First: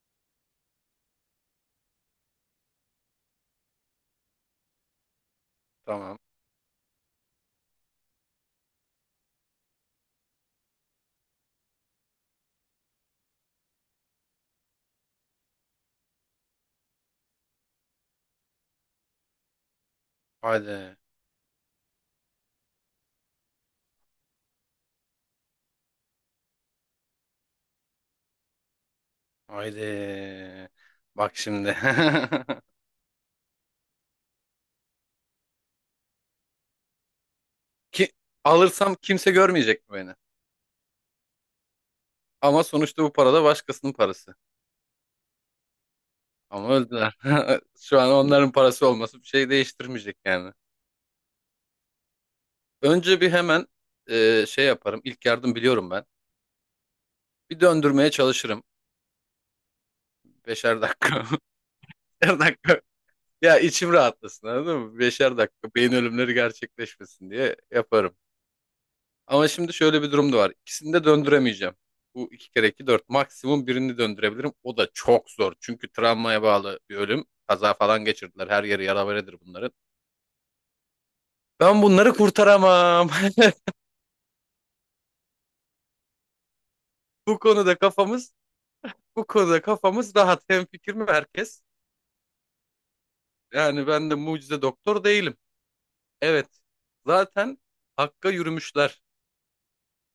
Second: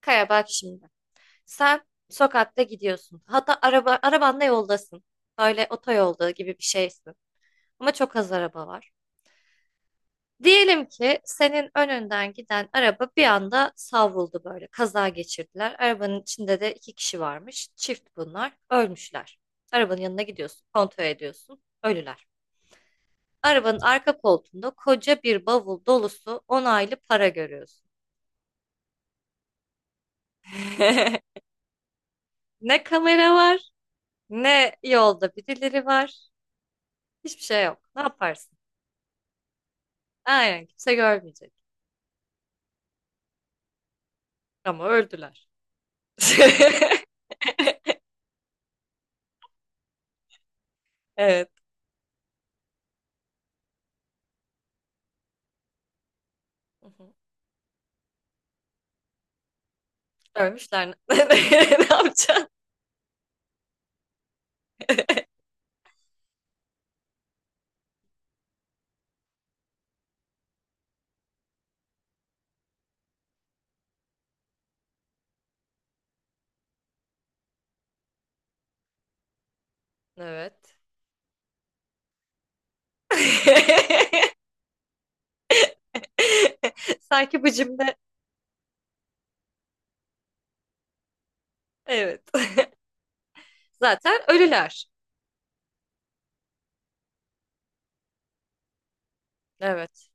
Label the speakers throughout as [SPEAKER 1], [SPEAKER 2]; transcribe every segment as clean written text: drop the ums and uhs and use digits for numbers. [SPEAKER 1] Kaya bak şimdi. Sen sokakta gidiyorsun. Hatta arabanla yoldasın. Böyle
[SPEAKER 2] Tamam.
[SPEAKER 1] otoyolda gibi bir şeysin. Ama çok az araba var. Diyelim ki senin önünden giden araba bir anda savruldu böyle. Kaza geçirdiler. Arabanın içinde de iki kişi varmış. Çift bunlar. Ölmüşler. Arabanın yanına gidiyorsun.
[SPEAKER 2] Haydi.
[SPEAKER 1] Kontrol ediyorsun. Ölüler. Arabanın arka koltuğunda koca bir bavul dolusu onaylı para görüyorsun.
[SPEAKER 2] Haydi. Bak şimdi.
[SPEAKER 1] Ne kamera var, ne yolda birileri var. Hiçbir şey yok. Ne
[SPEAKER 2] Ki
[SPEAKER 1] yaparsın?
[SPEAKER 2] alırsam kimse görmeyecek mi beni?
[SPEAKER 1] Aynen kimse görmeyecek.
[SPEAKER 2] Ama sonuçta bu para da başkasının parası.
[SPEAKER 1] Ama öldüler.
[SPEAKER 2] Ama öldüler. Şu an onların parası olması bir şey değiştirmeyecek yani.
[SPEAKER 1] Evet.
[SPEAKER 2] Önce bir hemen şey yaparım. İlk yardım biliyorum ben.
[SPEAKER 1] Hı hı.
[SPEAKER 2] Bir döndürmeye çalışırım. Beşer
[SPEAKER 1] Ölmüşler.
[SPEAKER 2] dakika.
[SPEAKER 1] Ne
[SPEAKER 2] Beşer
[SPEAKER 1] yapacaksın?
[SPEAKER 2] dakika. Ya içim rahatlasın anladın mı? Beşer dakika beyin ölümleri gerçekleşmesin diye yaparım. Ama şimdi şöyle bir durum da var. İkisini de döndüremeyeceğim. Bu iki kere iki dört. Maksimum birini döndürebilirim. O da çok zor. Çünkü travmaya bağlı bir ölüm. Kaza falan geçirdiler. Her yeri yaraberedir bunların.
[SPEAKER 1] Evet.
[SPEAKER 2] Ben bunları kurtaramam. Bu
[SPEAKER 1] Sanki bu
[SPEAKER 2] konuda
[SPEAKER 1] cümle.
[SPEAKER 2] kafamız, bu konuda kafamız rahat. Hemfikir mi herkes?
[SPEAKER 1] Evet.
[SPEAKER 2] Yani ben de
[SPEAKER 1] Zaten
[SPEAKER 2] mucize
[SPEAKER 1] ölüler.
[SPEAKER 2] doktor değilim. Evet. Zaten hakka yürümüşler.
[SPEAKER 1] Evet.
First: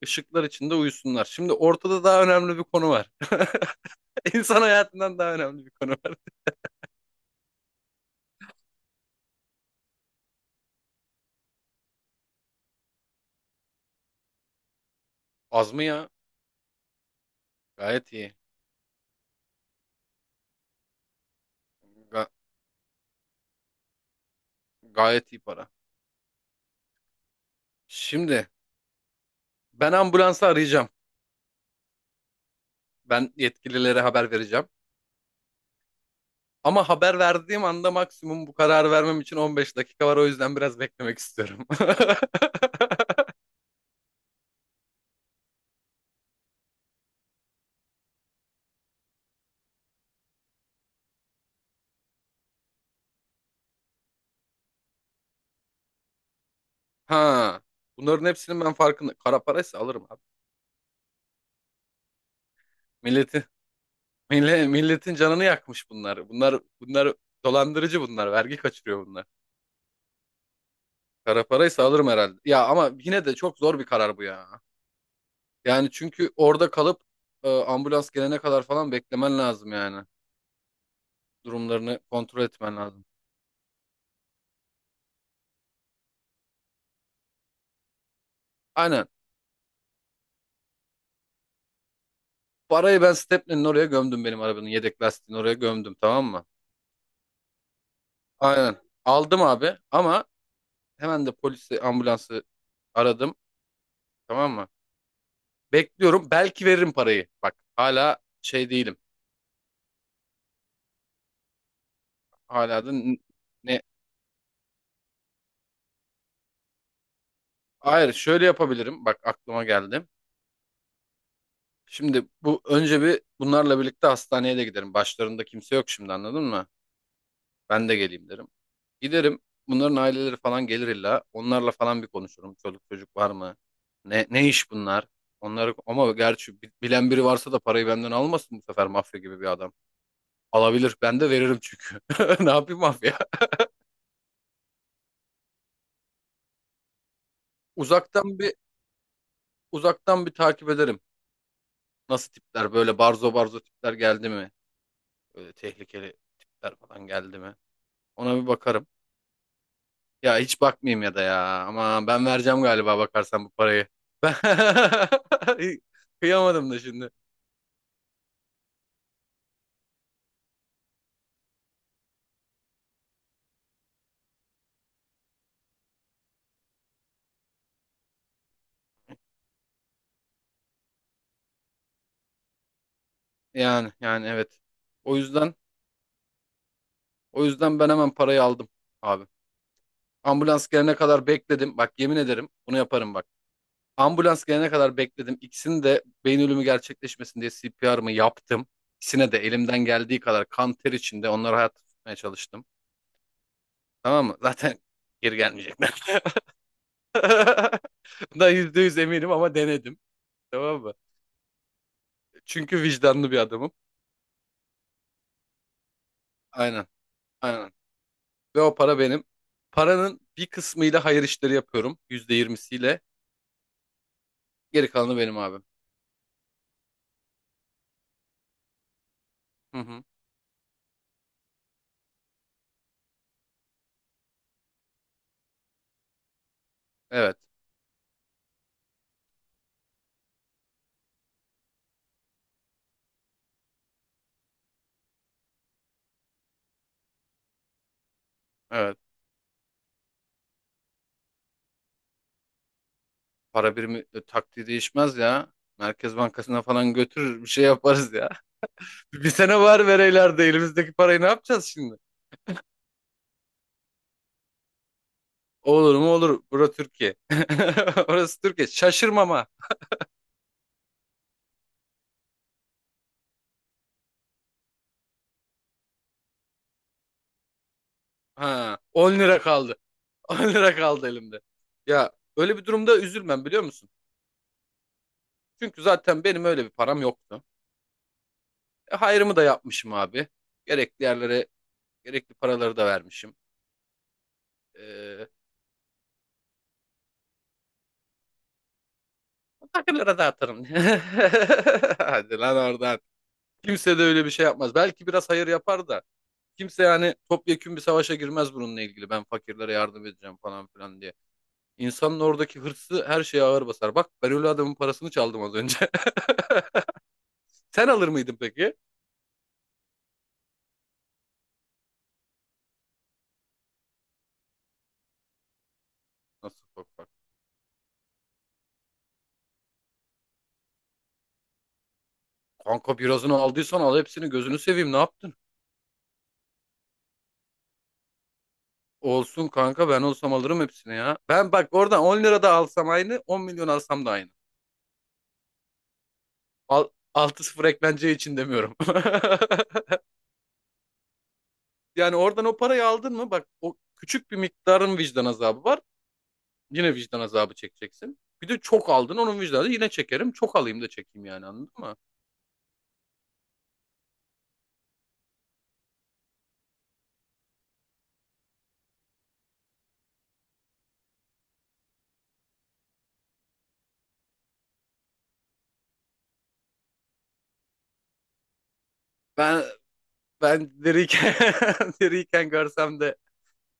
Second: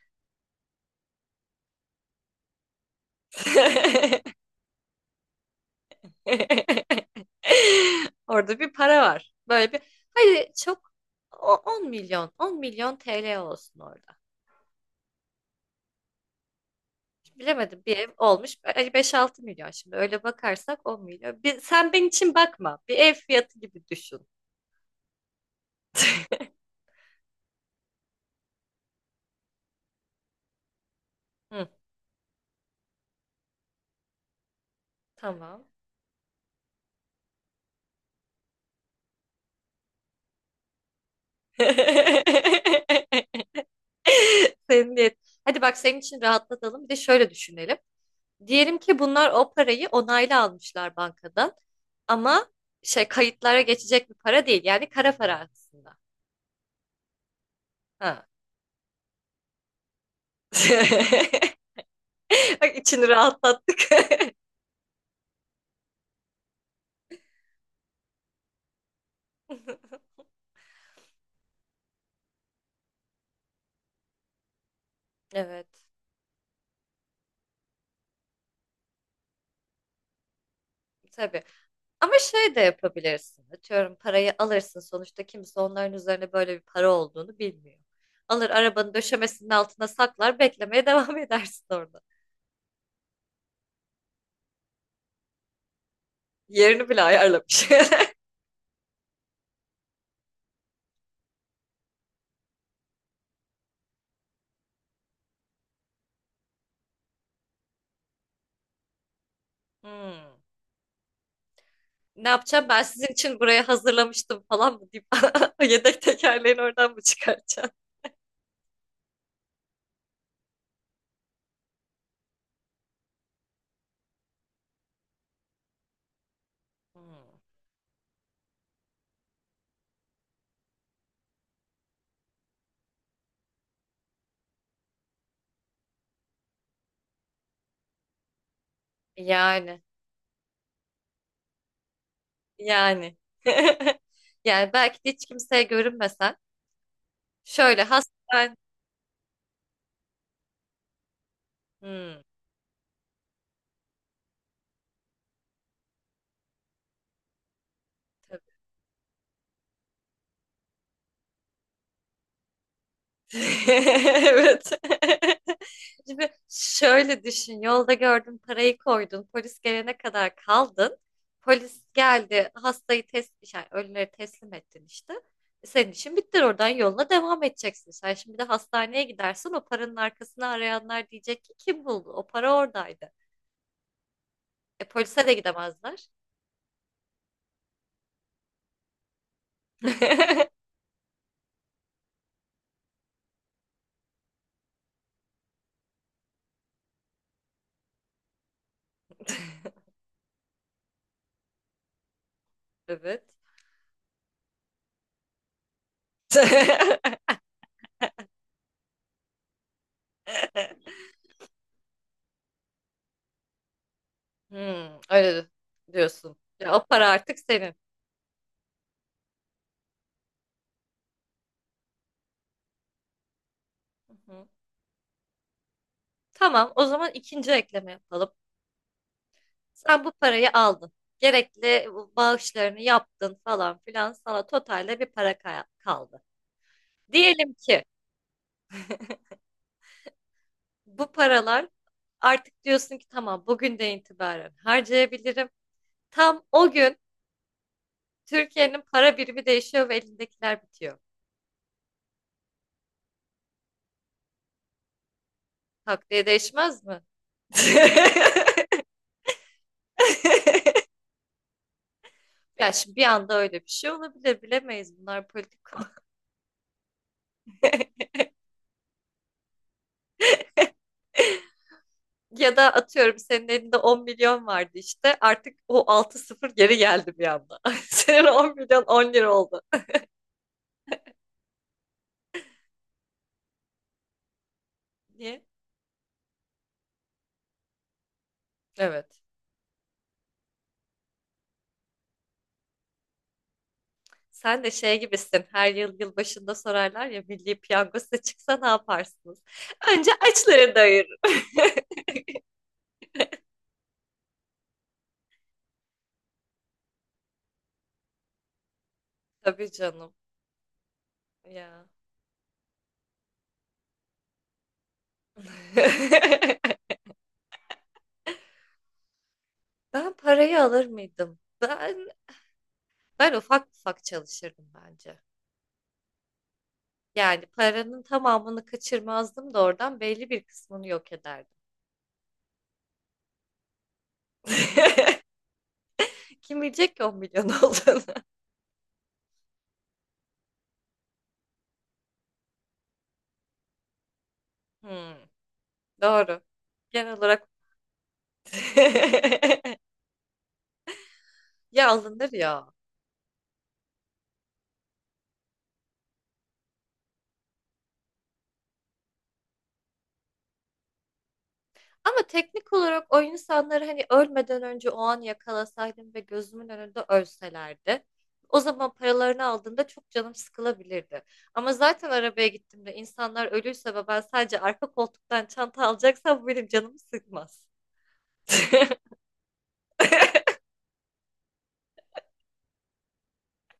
[SPEAKER 2] Işıklar içinde uyusunlar. Şimdi ortada daha önemli bir konu var. İnsan hayatından daha önemli bir konu var.
[SPEAKER 1] Orada bir para var. Böyle bir hadi çok 10 milyon 10 milyon TL olsun orada.
[SPEAKER 2] Az mı ya?
[SPEAKER 1] Bilemedim bir ev
[SPEAKER 2] Gayet iyi.
[SPEAKER 1] olmuş. Hani 5-6 milyon, şimdi öyle bakarsak 10 milyon. Bir, sen benim
[SPEAKER 2] Ga-
[SPEAKER 1] için bakma. Bir ev fiyatı gibi düşün.
[SPEAKER 2] Gayet iyi para. Şimdi ben ambulansı arayacağım.
[SPEAKER 1] Hı,
[SPEAKER 2] Ben yetkililere haber vereceğim.
[SPEAKER 1] tamam.
[SPEAKER 2] Ama haber verdiğim anda maksimum bu kararı vermem için 15 dakika var. O yüzden biraz beklemek istiyorum.
[SPEAKER 1] Senin niyet. Hadi bak senin için rahatlatalım. Bir de şöyle düşünelim. Diyelim ki bunlar o parayı onaylı almışlar bankadan. Ama şey, kayıtlara geçecek bir para değil. Yani kara para aslında.
[SPEAKER 2] Ha. Bunların
[SPEAKER 1] Ha.
[SPEAKER 2] hepsinin ben farkında. Kara paraysa alırım abi.
[SPEAKER 1] Bak içini
[SPEAKER 2] Milleti,
[SPEAKER 1] rahatlattık.
[SPEAKER 2] milletin canını yakmış bunlar. Bunlar dolandırıcı bunlar. Vergi kaçırıyor bunlar. Kara paraysa alırım herhalde. Ya ama yine de çok zor bir karar bu ya.
[SPEAKER 1] Evet.
[SPEAKER 2] Yani çünkü orada kalıp ambulans gelene kadar falan beklemen lazım yani.
[SPEAKER 1] Tabii.
[SPEAKER 2] Durumlarını
[SPEAKER 1] Ama
[SPEAKER 2] kontrol
[SPEAKER 1] şey de
[SPEAKER 2] etmen lazım.
[SPEAKER 1] yapabilirsin. Atıyorum parayı alırsın. Sonuçta kimse onların üzerine böyle bir para olduğunu bilmiyor. Alır arabanın
[SPEAKER 2] Aynen.
[SPEAKER 1] döşemesinin altına saklar, beklemeye devam edersin orada.
[SPEAKER 2] Parayı ben Stepney'nin oraya gömdüm, benim arabanın yedek lastiğini oraya gömdüm, tamam mı?
[SPEAKER 1] Yerini bile ayarlamış.
[SPEAKER 2] Aynen. Aldım abi ama hemen de polisi ambulansı aradım, tamam mı? Bekliyorum, belki veririm parayı. Bak hala şey değilim.
[SPEAKER 1] Hmm. Ne yapacağım, ben
[SPEAKER 2] Hala da
[SPEAKER 1] sizin için buraya
[SPEAKER 2] ne?
[SPEAKER 1] hazırlamıştım falan mı deyip yedek tekerleğini oradan mı çıkartacağım?
[SPEAKER 2] Hayır, şöyle yapabilirim. Bak aklıma geldi. Şimdi bu önce bir bunlarla birlikte hastaneye de giderim. Başlarında kimse yok şimdi, anladın mı?
[SPEAKER 1] Hmm.
[SPEAKER 2] Ben de geleyim derim. Giderim. Bunların aileleri falan gelir illa. Onlarla falan bir konuşurum. Çoluk çocuk var mı? Ne ne iş bunlar? Onları ama gerçi bilen biri varsa da parayı benden almasın, bu sefer mafya gibi bir adam.
[SPEAKER 1] Yani,
[SPEAKER 2] Alabilir. Ben de veririm çünkü. Ne yapayım mafya?
[SPEAKER 1] yani. Yani belki de hiç kimseye görünmesen şöyle
[SPEAKER 2] Uzaktan
[SPEAKER 1] hastane...
[SPEAKER 2] bir uzaktan bir takip ederim.
[SPEAKER 1] Hmm.
[SPEAKER 2] Nasıl tipler, böyle barzo barzo tipler geldi mi? Böyle tehlikeli tipler falan geldi mi? Ona bir bakarım. Ya hiç bakmayayım ya da ya. Ama ben vereceğim galiba bakarsan bu parayı.
[SPEAKER 1] Evet.
[SPEAKER 2] Ben
[SPEAKER 1] Şimdi
[SPEAKER 2] kıyamadım da şimdi.
[SPEAKER 1] şöyle düşün. Yolda gördün, parayı koydun. Polis gelene kadar kaldın. Polis geldi, hastayı test, yani ölüleri teslim ettin işte. E, senin işin bitti. Oradan yoluna devam edeceksin. Sen şimdi de hastaneye gidersin. O paranın arkasını arayanlar diyecek ki kim buldu? O para oradaydı.
[SPEAKER 2] Yani yani evet.
[SPEAKER 1] E,
[SPEAKER 2] O
[SPEAKER 1] polise de
[SPEAKER 2] yüzden
[SPEAKER 1] gidemezler.
[SPEAKER 2] o yüzden ben hemen parayı aldım abi. Ambulans gelene kadar bekledim. Bak yemin ederim bunu yaparım bak. Ambulans gelene kadar bekledim. İkisini de beyin ölümü gerçekleşmesin diye CPR'ımı yaptım. İkisine de elimden geldiği kadar kan ter içinde onları hayatta tutmaya çalıştım.
[SPEAKER 1] Evet.
[SPEAKER 2] Tamam mı? Zaten geri gelmeyecekler. Bundan %100 eminim ama denedim. Tamam mı? Çünkü vicdanlı bir adamım.
[SPEAKER 1] Hmm, öyle diyorsun. Ya, o
[SPEAKER 2] Aynen.
[SPEAKER 1] para artık
[SPEAKER 2] Aynen.
[SPEAKER 1] senin.
[SPEAKER 2] Ve o para benim. Paranın bir kısmıyla hayır işleri yapıyorum. %20'siyle.
[SPEAKER 1] Hı hı.
[SPEAKER 2] Geri kalanı benim abim.
[SPEAKER 1] Tamam, o zaman ikinci ekleme yapalım.
[SPEAKER 2] Hı hı.
[SPEAKER 1] Sen bu parayı aldın. Gerekli bağışlarını yaptın falan filan. Sana totalde bir para kaldı.
[SPEAKER 2] Evet.
[SPEAKER 1] Diyelim ki bu paralar, artık diyorsun ki tamam, bugünden itibaren harcayabilirim. Tam o gün Türkiye'nin
[SPEAKER 2] Evet.
[SPEAKER 1] para birimi değişiyor ve elindekiler bitiyor.
[SPEAKER 2] Para birimi taktiği değişmez ya. Merkez
[SPEAKER 1] Takviye
[SPEAKER 2] Bankası'na
[SPEAKER 1] değişmez
[SPEAKER 2] falan
[SPEAKER 1] mi?
[SPEAKER 2] götürür bir şey yaparız ya. Bir sene var vereylerde elimizdeki parayı ne yapacağız şimdi?
[SPEAKER 1] Ya şimdi bir anda öyle bir şey olabilir, bilemeyiz, bunlar politik.
[SPEAKER 2] Olur mu olur. Burası Türkiye. Orası Türkiye. Şaşırmama.
[SPEAKER 1] Ya da atıyorum senin elinde 10 milyon vardı işte. Artık o 6 sıfır geri geldi bir anda. Senin 10
[SPEAKER 2] Ha,
[SPEAKER 1] milyon 10
[SPEAKER 2] 10
[SPEAKER 1] lira
[SPEAKER 2] lira
[SPEAKER 1] oldu.
[SPEAKER 2] kaldı. 10 lira kaldı elimde. Ya öyle bir durumda üzülmem, biliyor musun?
[SPEAKER 1] Niye?
[SPEAKER 2] Çünkü zaten benim öyle bir param yoktu.
[SPEAKER 1] Evet.
[SPEAKER 2] Hayrımı da yapmışım abi. Gerekli yerlere gerekli paraları da vermişim.
[SPEAKER 1] Sen de şey gibisin. Her yıl yılbaşında sorarlar ya, milli piyango size çıksa ne yaparsınız? Önce
[SPEAKER 2] Takımlara dağıtırım.
[SPEAKER 1] açları doyurur.
[SPEAKER 2] Hadi lan oradan. Kimse de öyle bir şey yapmaz. Belki biraz hayır yapar da. Kimse yani topyekün bir savaşa girmez bununla ilgili. Ben
[SPEAKER 1] Tabii
[SPEAKER 2] fakirlere yardım
[SPEAKER 1] canım.
[SPEAKER 2] edeceğim falan filan diye.
[SPEAKER 1] Ya.
[SPEAKER 2] İnsanın oradaki hırsı her şeye ağır basar. Bak ben öyle adamın parasını çaldım az önce. Sen alır mıydın peki?
[SPEAKER 1] Ben parayı alır mıydım? Ben ufak ufak çalışırdım bence.
[SPEAKER 2] Nasıl, bak bak.
[SPEAKER 1] Yani paranın tamamını kaçırmazdım da oradan belli bir kısmını yok ederdim.
[SPEAKER 2] Kanka birazını aldıysan al hepsini gözünü seveyim, ne yaptın?
[SPEAKER 1] Kim bilecek ki 10 milyon olduğunu?
[SPEAKER 2] Olsun kanka, ben olsam alırım hepsini ya. Ben bak oradan 10 lira da alsam aynı, 10 milyon alsam da aynı.
[SPEAKER 1] Hmm, doğru.
[SPEAKER 2] Al,
[SPEAKER 1] Genel
[SPEAKER 2] altı
[SPEAKER 1] olarak
[SPEAKER 2] sıfır eklence için demiyorum.
[SPEAKER 1] ya
[SPEAKER 2] Yani
[SPEAKER 1] alınır
[SPEAKER 2] oradan o
[SPEAKER 1] ya.
[SPEAKER 2] parayı aldın mı bak, o küçük bir miktarın vicdan azabı var. Yine vicdan azabı çekeceksin. Bir de çok aldın, onun vicdanı yine çekerim. Çok alayım da çekeyim yani, anladın mı?
[SPEAKER 1] Ama teknik olarak, o insanları hani ölmeden önce o an yakalasaydım ve gözümün önünde ölselerdi. O zaman paralarını aldığımda çok canım sıkılabilirdi. Ama zaten arabaya gittiğimde insanlar ölüyse ve ben sadece arka koltuktan çanta alacaksam, bu benim canımı sıkmaz.
[SPEAKER 2] Ben ben diriyken diriyken görsem de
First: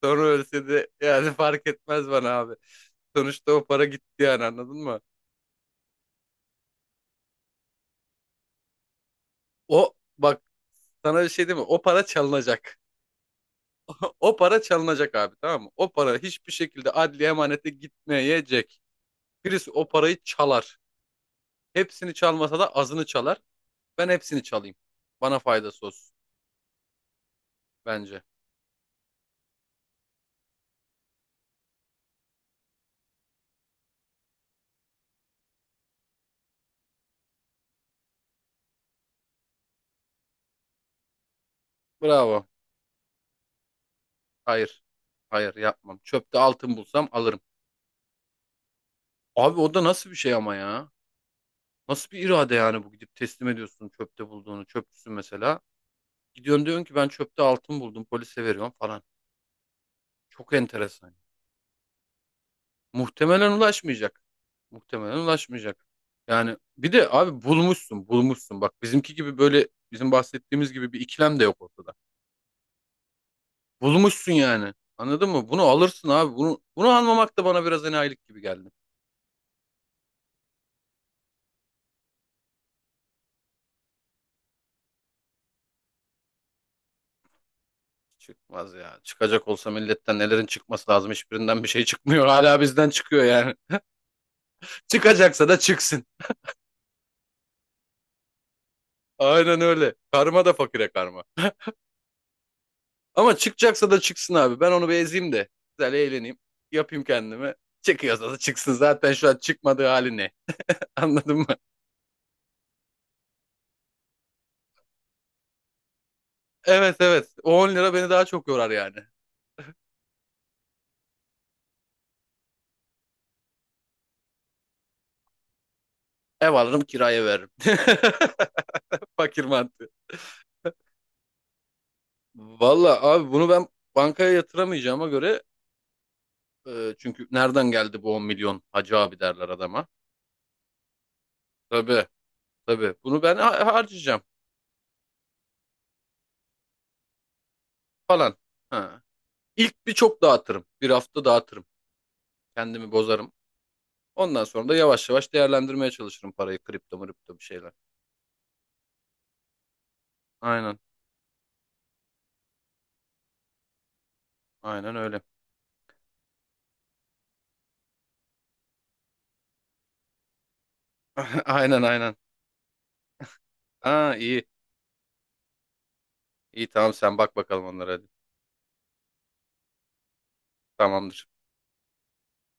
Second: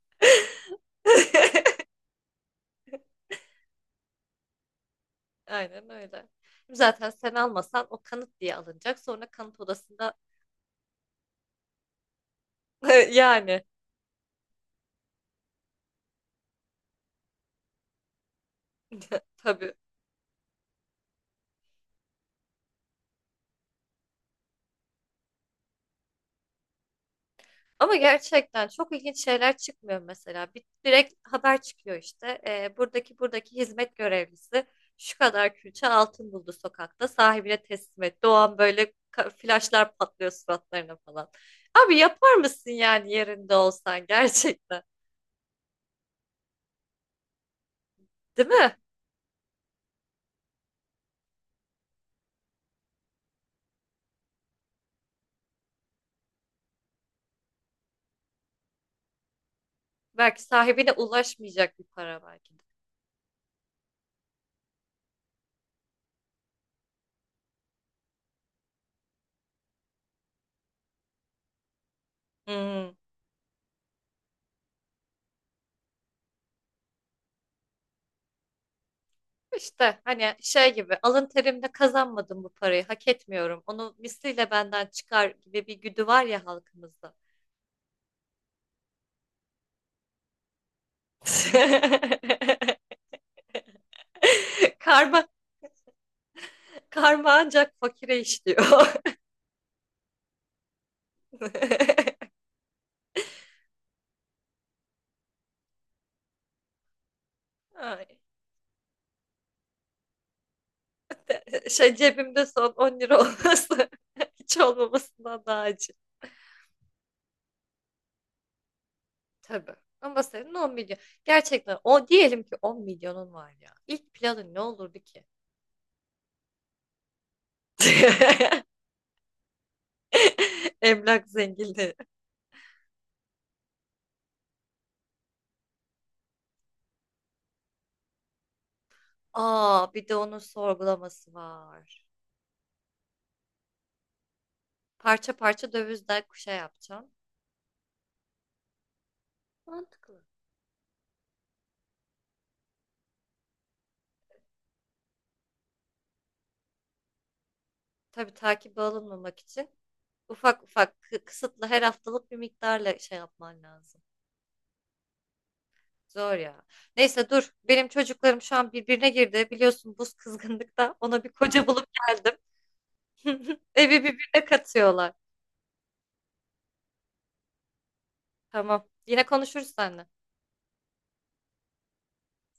[SPEAKER 2] sonra ölse de yani fark etmez bana abi. Sonuçta o para gitti yani, anladın mı?
[SPEAKER 1] Aynen öyle. Zaten sen almasan o kanıt diye alınacak. Sonra kanıt
[SPEAKER 2] O
[SPEAKER 1] odasında.
[SPEAKER 2] bak, sana bir şey diyeyim mi? O para çalınacak.
[SPEAKER 1] Yani
[SPEAKER 2] O para çalınacak abi tamam mı? O para hiçbir şekilde adli emanete gitmeyecek. Birisi
[SPEAKER 1] tabii.
[SPEAKER 2] o parayı çalar. Hepsini çalmasa da azını çalar. Ben hepsini çalayım. Bana faydası olsun
[SPEAKER 1] Ama
[SPEAKER 2] bence.
[SPEAKER 1] gerçekten çok ilginç şeyler çıkmıyor mesela. Bir, direkt haber çıkıyor işte. Buradaki hizmet görevlisi şu kadar külçe altın buldu sokakta. Sahibine teslim et. Doğan böyle flaşlar patlıyor suratlarına falan. Abi, yapar
[SPEAKER 2] Bravo.
[SPEAKER 1] mısın yani yerinde olsan, gerçekten?
[SPEAKER 2] Hayır. Hayır yapmam. Çöpte altın bulsam alırım.
[SPEAKER 1] Değil mi?
[SPEAKER 2] Abi o da nasıl bir şey ama ya? Nasıl bir irade yani, bu gidip teslim ediyorsun çöpte bulduğunu. Çöpçüsün mesela. Gidiyorsun, diyorsun ki ben çöpte altın buldum polise veriyorum falan.
[SPEAKER 1] Belki
[SPEAKER 2] Çok
[SPEAKER 1] sahibine
[SPEAKER 2] enteresan.
[SPEAKER 1] ulaşmayacak bir para belki de.
[SPEAKER 2] Muhtemelen ulaşmayacak. Muhtemelen ulaşmayacak. Yani bir de abi bulmuşsun bulmuşsun. Bak bizimki gibi, böyle bizim bahsettiğimiz gibi bir ikilem de yok ortada.
[SPEAKER 1] Hmm.
[SPEAKER 2] Bulmuşsun yani. Anladın mı? Bunu alırsın abi. Bunu almamak da bana biraz enayilik gibi geldi.
[SPEAKER 1] İşte hani şey gibi, alın terimle kazanmadım bu parayı, hak etmiyorum, onu misliyle benden çıkar gibi bir güdü var ya halkımızda.
[SPEAKER 2] Çıkmaz ya. Çıkacak olsa milletten nelerin çıkması lazım. Hiçbirinden bir şey çıkmıyor. Hala bizden çıkıyor yani.
[SPEAKER 1] Karma,
[SPEAKER 2] Çıkacaksa da çıksın.
[SPEAKER 1] karma ancak fakire işliyor.
[SPEAKER 2] Aynen öyle. Karma da fakire karma. Ama çıkacaksa da çıksın abi. Ben onu bir ezeyim de. Güzel eğleneyim. Yapayım kendime.
[SPEAKER 1] Ay,
[SPEAKER 2] Çıkıyorsa da çıksın. Zaten şu an çıkmadığı hali ne? Anladın mı?
[SPEAKER 1] şey, cebimde son 10 lira olması hiç olmamasından daha acı.
[SPEAKER 2] Evet evet. O 10 lira beni daha çok yorar yani.
[SPEAKER 1] Tabii. Ama senin 10 milyon. Gerçekten o, diyelim ki 10 milyonun var ya. İlk planın ne olurdu ki?
[SPEAKER 2] Ev alırım kiraya veririm. Fakir mantığı.
[SPEAKER 1] Emlak zenginliği.
[SPEAKER 2] Valla abi bunu ben bankaya yatıramayacağıma göre çünkü nereden geldi bu 10 milyon hacı abi derler adama.
[SPEAKER 1] Aa, bir de onun sorgulaması var.
[SPEAKER 2] Tabii tabii bunu ben harcayacağım
[SPEAKER 1] Parça parça dövizden kuşa yapacağım.
[SPEAKER 2] falan. Ha. İlk bir
[SPEAKER 1] Mantıklı.
[SPEAKER 2] çok dağıtırım. Bir hafta dağıtırım. Kendimi bozarım. Ondan sonra da yavaş yavaş değerlendirmeye çalışırım parayı. Kripto mripto bir şeyler.
[SPEAKER 1] Tabii takibe alınmamak için ufak
[SPEAKER 2] Aynen
[SPEAKER 1] ufak kısıtlı, her haftalık bir miktarla şey yapman lazım.
[SPEAKER 2] aynen öyle.
[SPEAKER 1] Zor ya. Neyse, dur. Benim çocuklarım şu an birbirine girdi. Biliyorsun buz kızgınlıkta. Ona bir koca
[SPEAKER 2] Aynen
[SPEAKER 1] bulup
[SPEAKER 2] aynen.
[SPEAKER 1] geldim. Evi
[SPEAKER 2] Aa iyi.
[SPEAKER 1] birbirine katıyorlar.
[SPEAKER 2] İyi tamam, sen bak bakalım onlara hadi.
[SPEAKER 1] Tamam. Yine konuşuruz seninle.
[SPEAKER 2] Tamamdır.